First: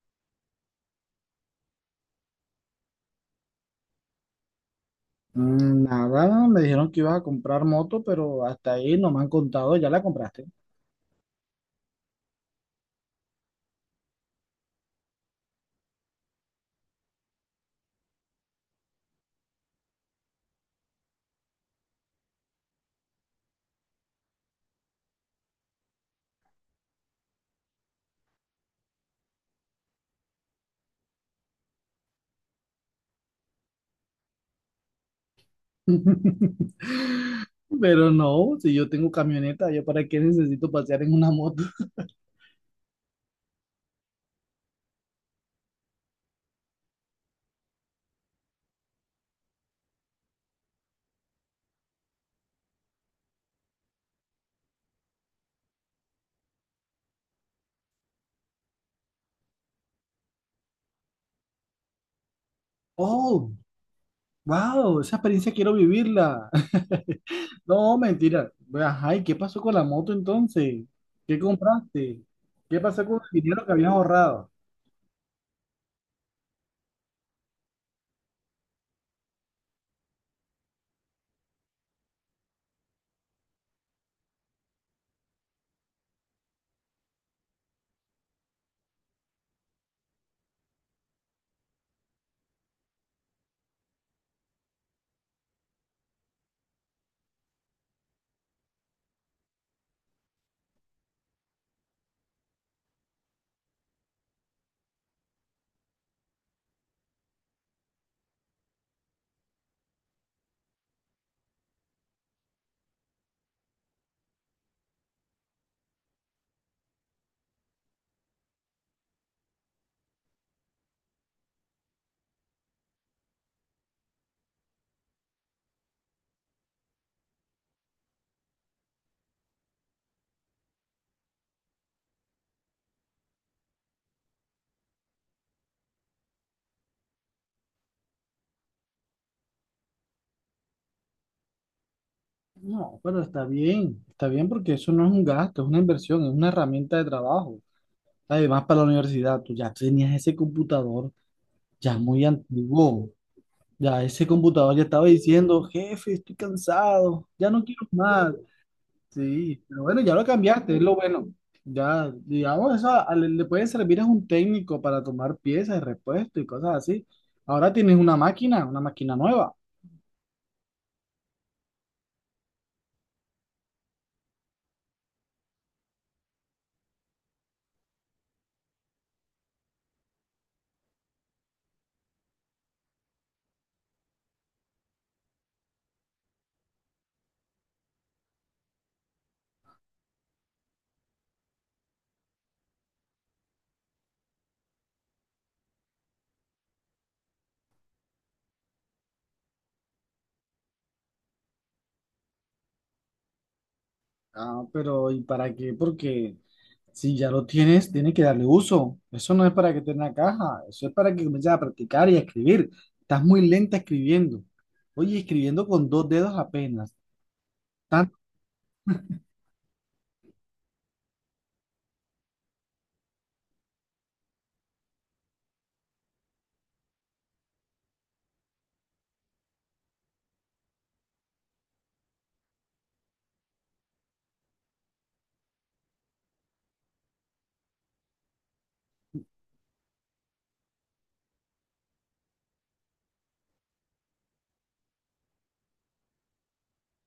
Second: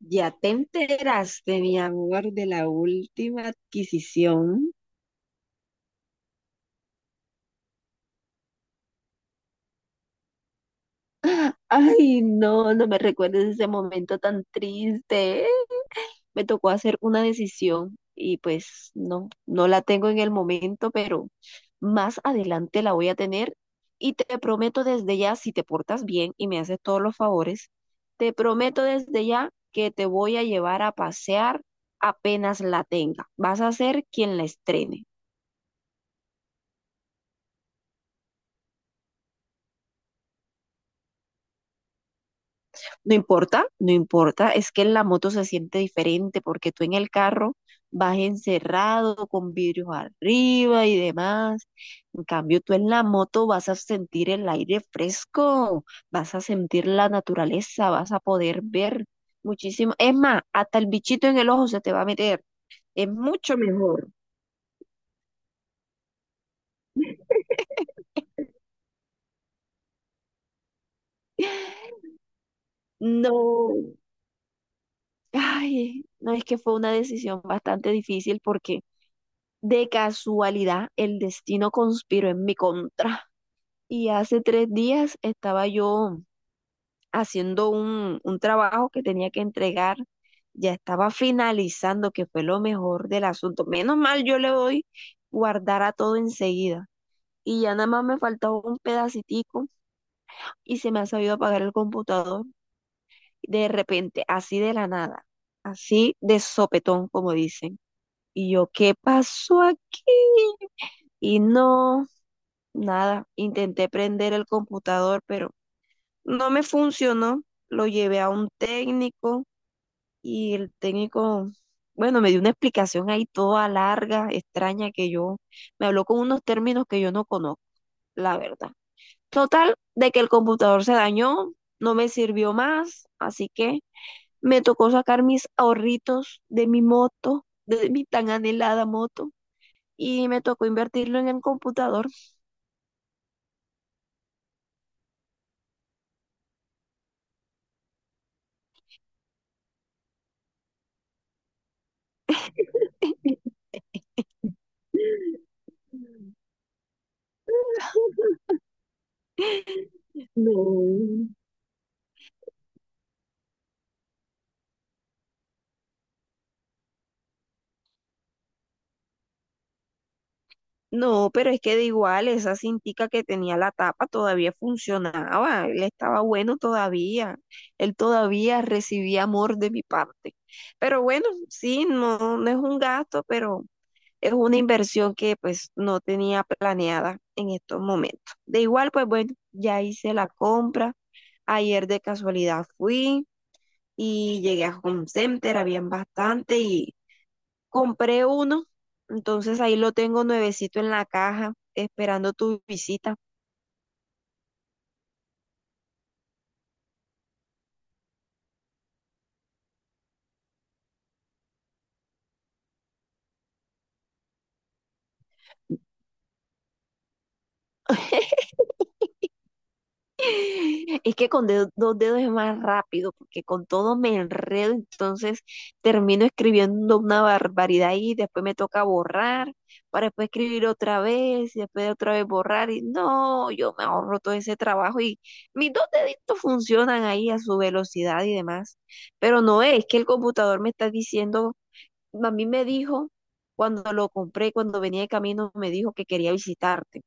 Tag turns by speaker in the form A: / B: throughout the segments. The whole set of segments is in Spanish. A: Ya te enteraste, mi amor, de la última adquisición.
B: Nada, me dijeron que ibas a comprar moto, pero hasta ahí no me han contado, ya la compraste.
A: Ay, no me recuerdes ese momento tan triste. Me tocó hacer una decisión y pues no la tengo en el momento, pero más adelante la voy a tener y te prometo desde ya, si te portas bien y me haces todos los favores, te prometo desde ya que te voy a llevar a pasear apenas la tenga. Vas a ser quien la estrene.
B: Pero no, si yo tengo camioneta, ¿yo para qué necesito pasear en una moto?
A: No importa, no importa, es que en la moto se siente diferente porque tú en el carro vas encerrado con vidrios arriba y demás. En cambio, tú en la moto vas a sentir el aire fresco, vas a sentir la naturaleza, vas a poder ver muchísimo. Es más, hasta el bichito en el ojo se te va a meter. Es
B: Oh,
A: mucho mejor.
B: wow, esa experiencia quiero vivirla. No, mentira. Ajá, ¿y qué pasó con la moto entonces? ¿Qué compraste? ¿Qué pasó con el dinero
A: No,
B: que habías ahorrado?
A: ay, no, es que fue una decisión bastante difícil porque de casualidad, el destino conspiró en mi contra. Y hace 3 días estaba yo haciendo un trabajo que tenía que entregar. Ya estaba finalizando, que fue lo mejor del asunto. Menos mal, yo le doy guardar a todo enseguida. Y ya nada más me faltaba un pedacitico y se me ha sabido apagar el computador de repente, así de la nada, así de sopetón, como dicen. Y yo, ¿qué pasó aquí? Y no, nada, intenté prender el computador, pero no me funcionó. Lo llevé a un técnico y el técnico, bueno, me dio una explicación ahí toda larga, extraña, que yo me habló con unos términos que yo no conozco, la verdad. Total, de que el computador se dañó, no me sirvió más, así que me tocó sacar mis ahorritos de mi moto, de mi tan anhelada moto, y me tocó invertirlo en el computador.
B: No, pero está bien porque eso no es un gasto, es una inversión, es una herramienta de trabajo. Además, para la universidad, tú ya tenías ese computador ya muy antiguo. Ya ese computador ya estaba diciendo, jefe, estoy cansado, ya no quiero más. Sí, pero bueno, ya lo cambiaste, es lo bueno.
A: No.
B: Ya, digamos, eso le puede servir a un técnico para tomar piezas, de repuesto y cosas así. Ahora tienes una máquina nueva.
A: No, pero es que de igual, esa cintica que tenía la tapa todavía funcionaba, él estaba bueno todavía, él todavía recibía amor de mi parte. Pero bueno, sí, no, no es un gasto, pero es una inversión que pues no tenía planeada en estos momentos. De igual, pues bueno, ya hice la compra, ayer de casualidad fui y llegué a Home Center, habían bastante y compré uno, entonces ahí lo tengo nuevecito en la caja, esperando tu visita.
B: Ah, pero ¿y para qué? Porque si ya lo tienes, tienes que darle uso. Eso no es para que tenga caja, eso es para que comiences a practicar y a escribir. Estás muy lenta escribiendo. Oye, escribiendo con dos dedos apenas. Tanto,
A: Es que con dos dedos es más rápido, porque con todo me enredo, entonces termino escribiendo una barbaridad y después me toca borrar, para después escribir otra vez, y después otra vez borrar, y no, yo me ahorro todo ese trabajo y mis dos deditos funcionan ahí a su velocidad y demás. Pero no es que el computador me está diciendo a mí me dijo, cuando lo compré, cuando venía de camino, me dijo que quería visitarte.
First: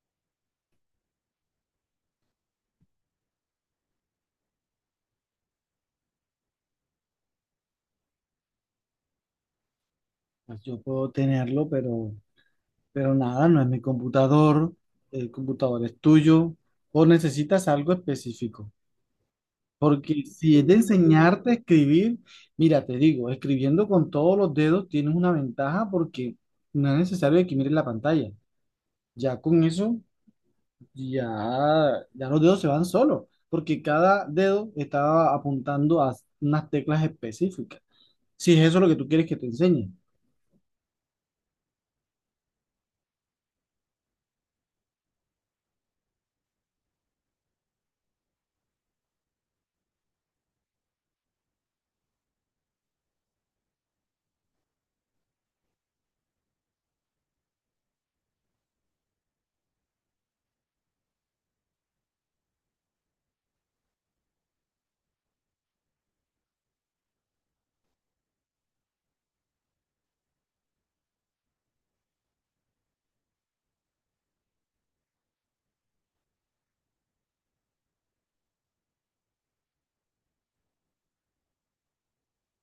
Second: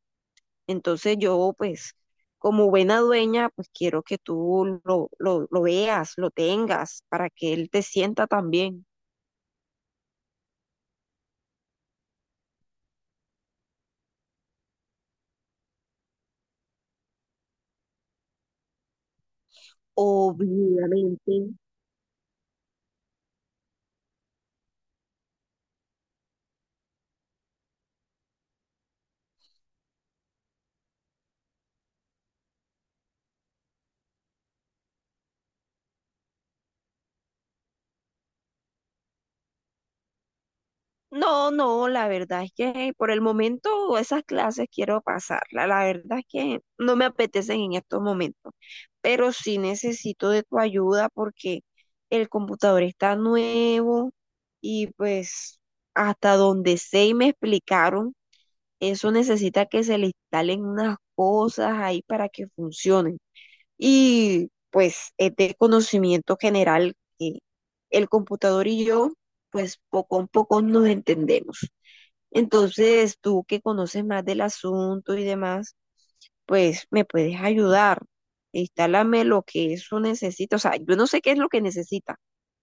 A: Entonces yo, pues, como buena dueña, pues quiero que tú lo veas, lo tengas, para que él te sienta también.
B: pues yo puedo tenerlo, pero nada, no es mi computador. El computador es tuyo. O necesitas algo específico. Porque si es de
A: Obviamente,
B: enseñarte a escribir, mira, te digo, escribiendo con todos los dedos tienes una ventaja porque no es necesario que mires la pantalla. Ya con eso, ya, ya los dedos se van solos. Porque cada dedo está apuntando a unas teclas específicas. Si es eso lo que tú quieres que te enseñe.
A: no, no, la verdad es que por el momento esas clases quiero pasarla. La verdad es que no me apetecen en estos momentos, pero sí necesito de tu ayuda porque el computador está nuevo y pues hasta donde sé y me explicaron, eso necesita que se le instalen unas cosas ahí para que funcionen. Y pues es de conocimiento general que el computador y yo pues poco a poco nos entendemos. Entonces, tú que conoces más del asunto y demás, pues me puedes ayudar. Instálame lo que eso necesita. O sea, yo no sé qué es lo que necesita.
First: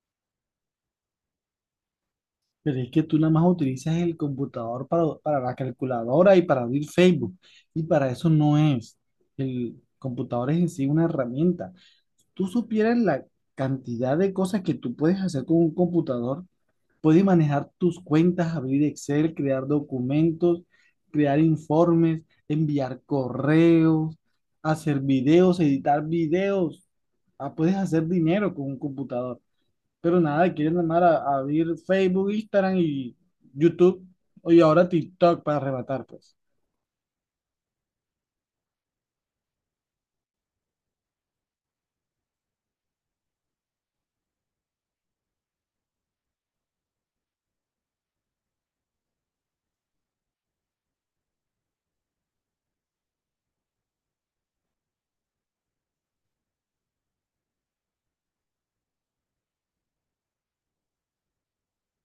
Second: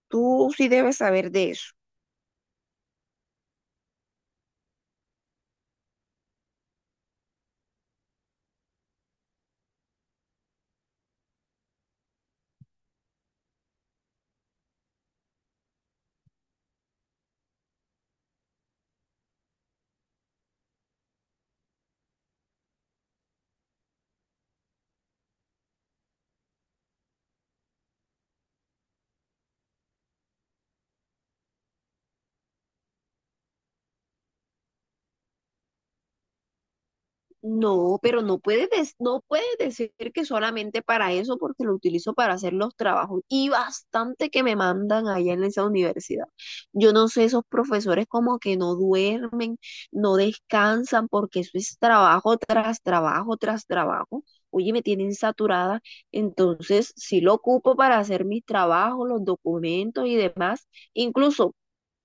A: Tú sí debes saber de eso.
B: Pero es que tú nada más utilizas el computador para la calculadora y para abrir Facebook. Y para eso no es. El computador es en sí una herramienta. Tú supieras la cantidad de cosas que tú puedes hacer con un computador. Puedes manejar tus cuentas, abrir Excel, crear documentos, crear informes, enviar correos, hacer videos, editar videos. Ah, puedes hacer dinero con un computador. Pero nada, quieren llamar a abrir Facebook, Instagram y YouTube, y ahora TikTok para arrebatar, pues.
A: No, pero no puedes, no puedes decir que solamente para eso, porque lo utilizo para hacer los trabajos y bastante que me mandan allá en esa universidad. Yo no sé, esos profesores como que no duermen, no descansan, porque eso es trabajo tras trabajo tras trabajo. Oye, me tienen saturada, entonces sí lo ocupo para hacer mis trabajos, los documentos y demás. Incluso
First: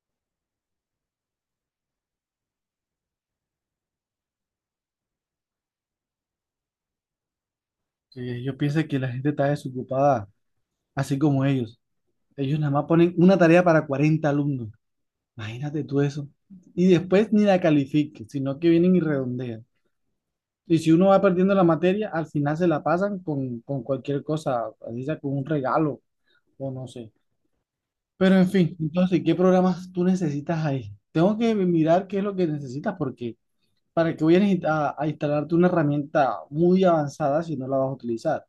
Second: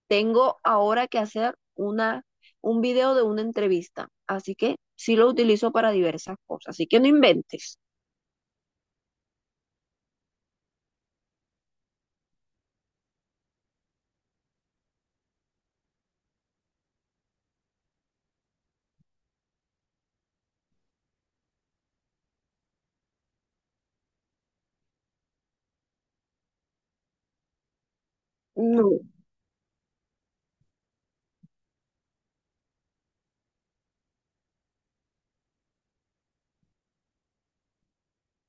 A: tengo ahora que hacer un video de una entrevista, así que sí lo utilizo para diversas cosas, así que no inventes.
B: Sí, yo pienso que la gente está desocupada, así como ellos. Ellos nada más ponen una tarea para 40 alumnos. Imagínate tú eso. Y después ni la califiquen, sino que vienen y redondean. Y si uno va perdiendo la materia, al final se la pasan con cualquier cosa, así sea con un regalo o no sé. Pero en fin,
A: No.
B: entonces, ¿qué programas tú necesitas ahí? Tengo que mirar qué es lo que necesitas porque ¿para que vayas a instalarte una herramienta muy avanzada si no la vas a utilizar?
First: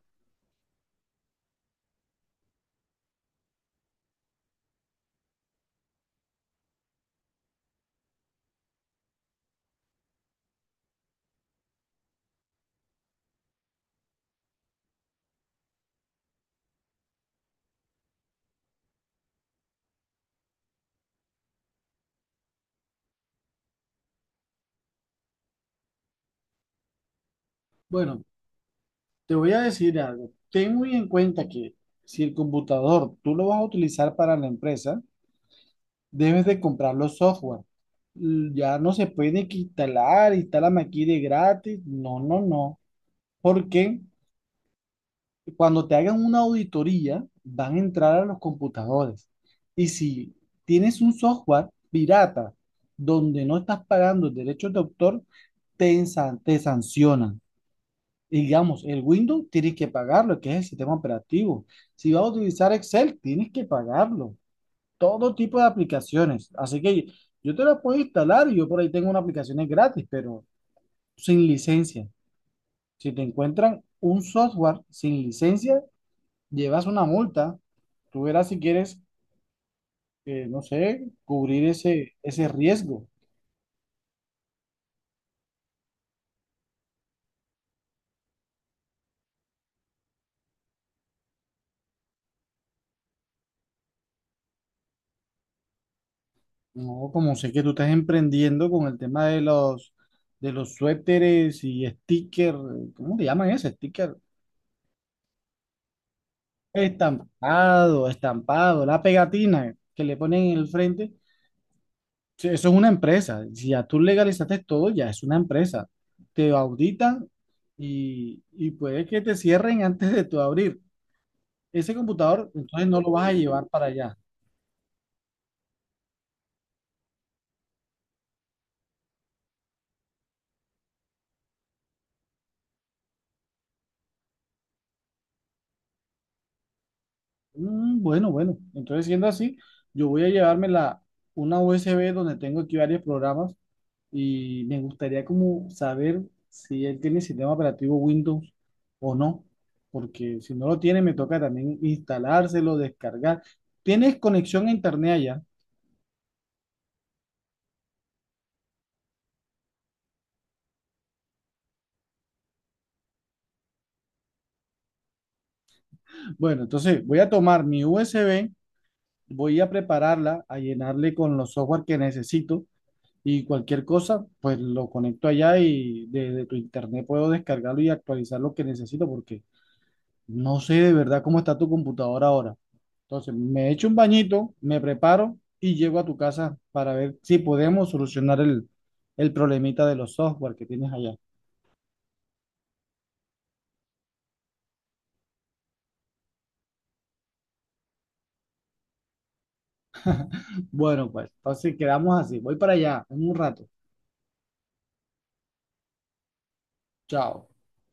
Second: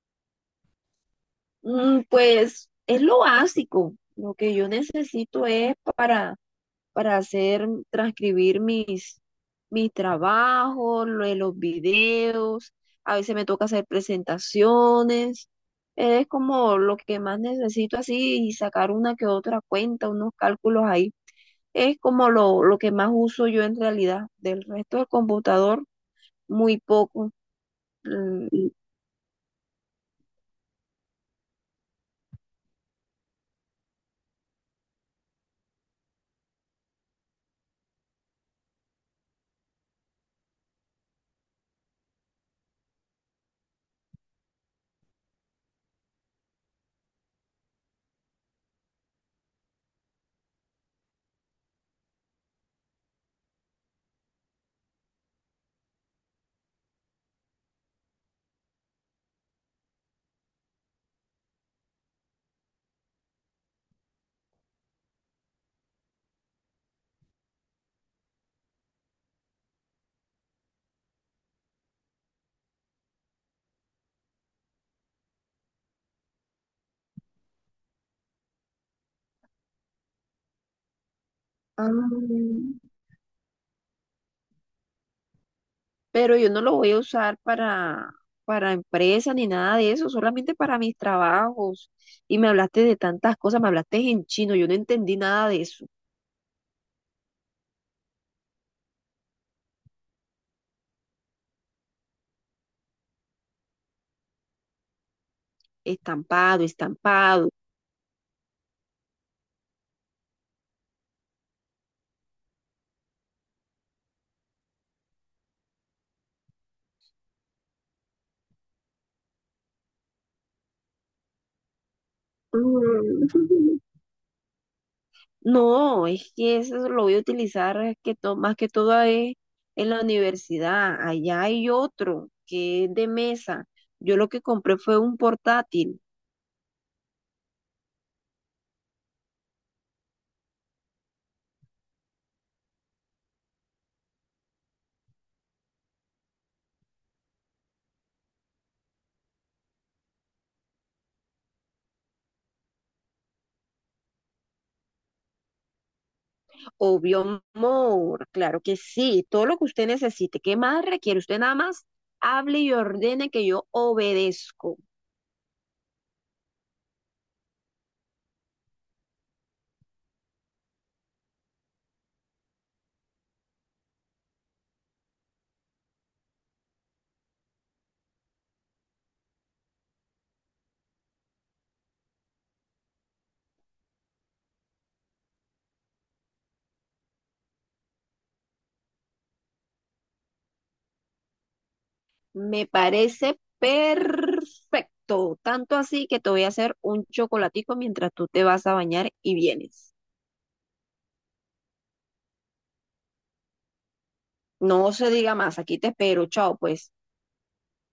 A: Pues es lo básico, lo que yo necesito es para hacer, transcribir mis trabajos, lo de los videos, a veces me toca hacer presentaciones, es como lo que más necesito así y sacar una que otra cuenta, unos cálculos ahí. Es como lo que más uso yo en realidad. Del resto del computador, muy poco.
B: Bueno,
A: Mm, y-
B: te voy a decir algo. Ten muy en cuenta que si el computador tú lo vas a utilizar para la empresa, debes de comprar los software. Ya no se puede que instalar, instálame aquí de gratis. No, no, no. ¿Por qué? Cuando te hagan una auditoría, van a entrar a los computadores. Y si tienes un software pirata donde no estás pagando derechos de autor, te sancionan. Y digamos, el Windows tienes que pagarlo, que es el sistema operativo. Si vas a utilizar Excel, tienes que pagarlo. Todo tipo de aplicaciones. Así que yo te la puedo instalar y yo por ahí tengo unas aplicaciones gratis, pero sin licencia. Si te encuentran un software sin licencia, llevas una multa, tú verás si quieres, no sé, cubrir ese
A: ah,
B: riesgo.
A: pero yo no lo voy a usar para empresa ni nada de eso, solamente para mis trabajos. Y me hablaste de tantas cosas, me hablaste en chino, yo no entendí nada de eso.
B: No, como sé que tú estás emprendiendo con el tema de de los suéteres y sticker, ¿cómo le llaman ese sticker?
A: Estampado, estampado.
B: Estampado, estampado, la pegatina que le ponen en el frente. Sí, eso es una empresa. Si ya tú legalizaste todo, ya es una empresa. Te auditan y puede que te cierren antes de tu abrir. Ese computador, entonces no lo vas a llevar
A: Mm.
B: para allá.
A: No, es que eso lo voy a utilizar es que más que todo es en la universidad. Allá hay otro que es de mesa. Yo lo que compré fue un portátil.
B: Bueno, bueno. Entonces, siendo así, yo voy a llevarme una USB donde tengo aquí varios programas y me gustaría como saber si él tiene sistema operativo Windows o no, porque si no lo tiene, me toca también instalárselo, descargar. ¿Tienes conexión a internet allá?
A: Obvio, amor, claro que sí. Todo lo que usted necesite. ¿Qué más requiere? Usted nada más hable y ordene que yo obedezco.
B: Bueno, entonces voy a tomar mi USB, voy a prepararla, a llenarle con los software que necesito y cualquier cosa, pues lo conecto allá y desde tu internet puedo descargarlo y actualizar lo que necesito porque no sé de verdad cómo está tu computadora ahora. Entonces, me echo un bañito, me preparo y llego a tu casa para ver si podemos solucionar el problemita de los software que tienes allá.
A: Me parece perfecto. Tanto así que te voy a hacer un chocolatico mientras tú te vas a bañar y vienes.
B: Bueno, pues entonces quedamos así. Voy para allá en un rato.
A: No se diga más. Aquí te espero. Chao, pues.
B: Chao.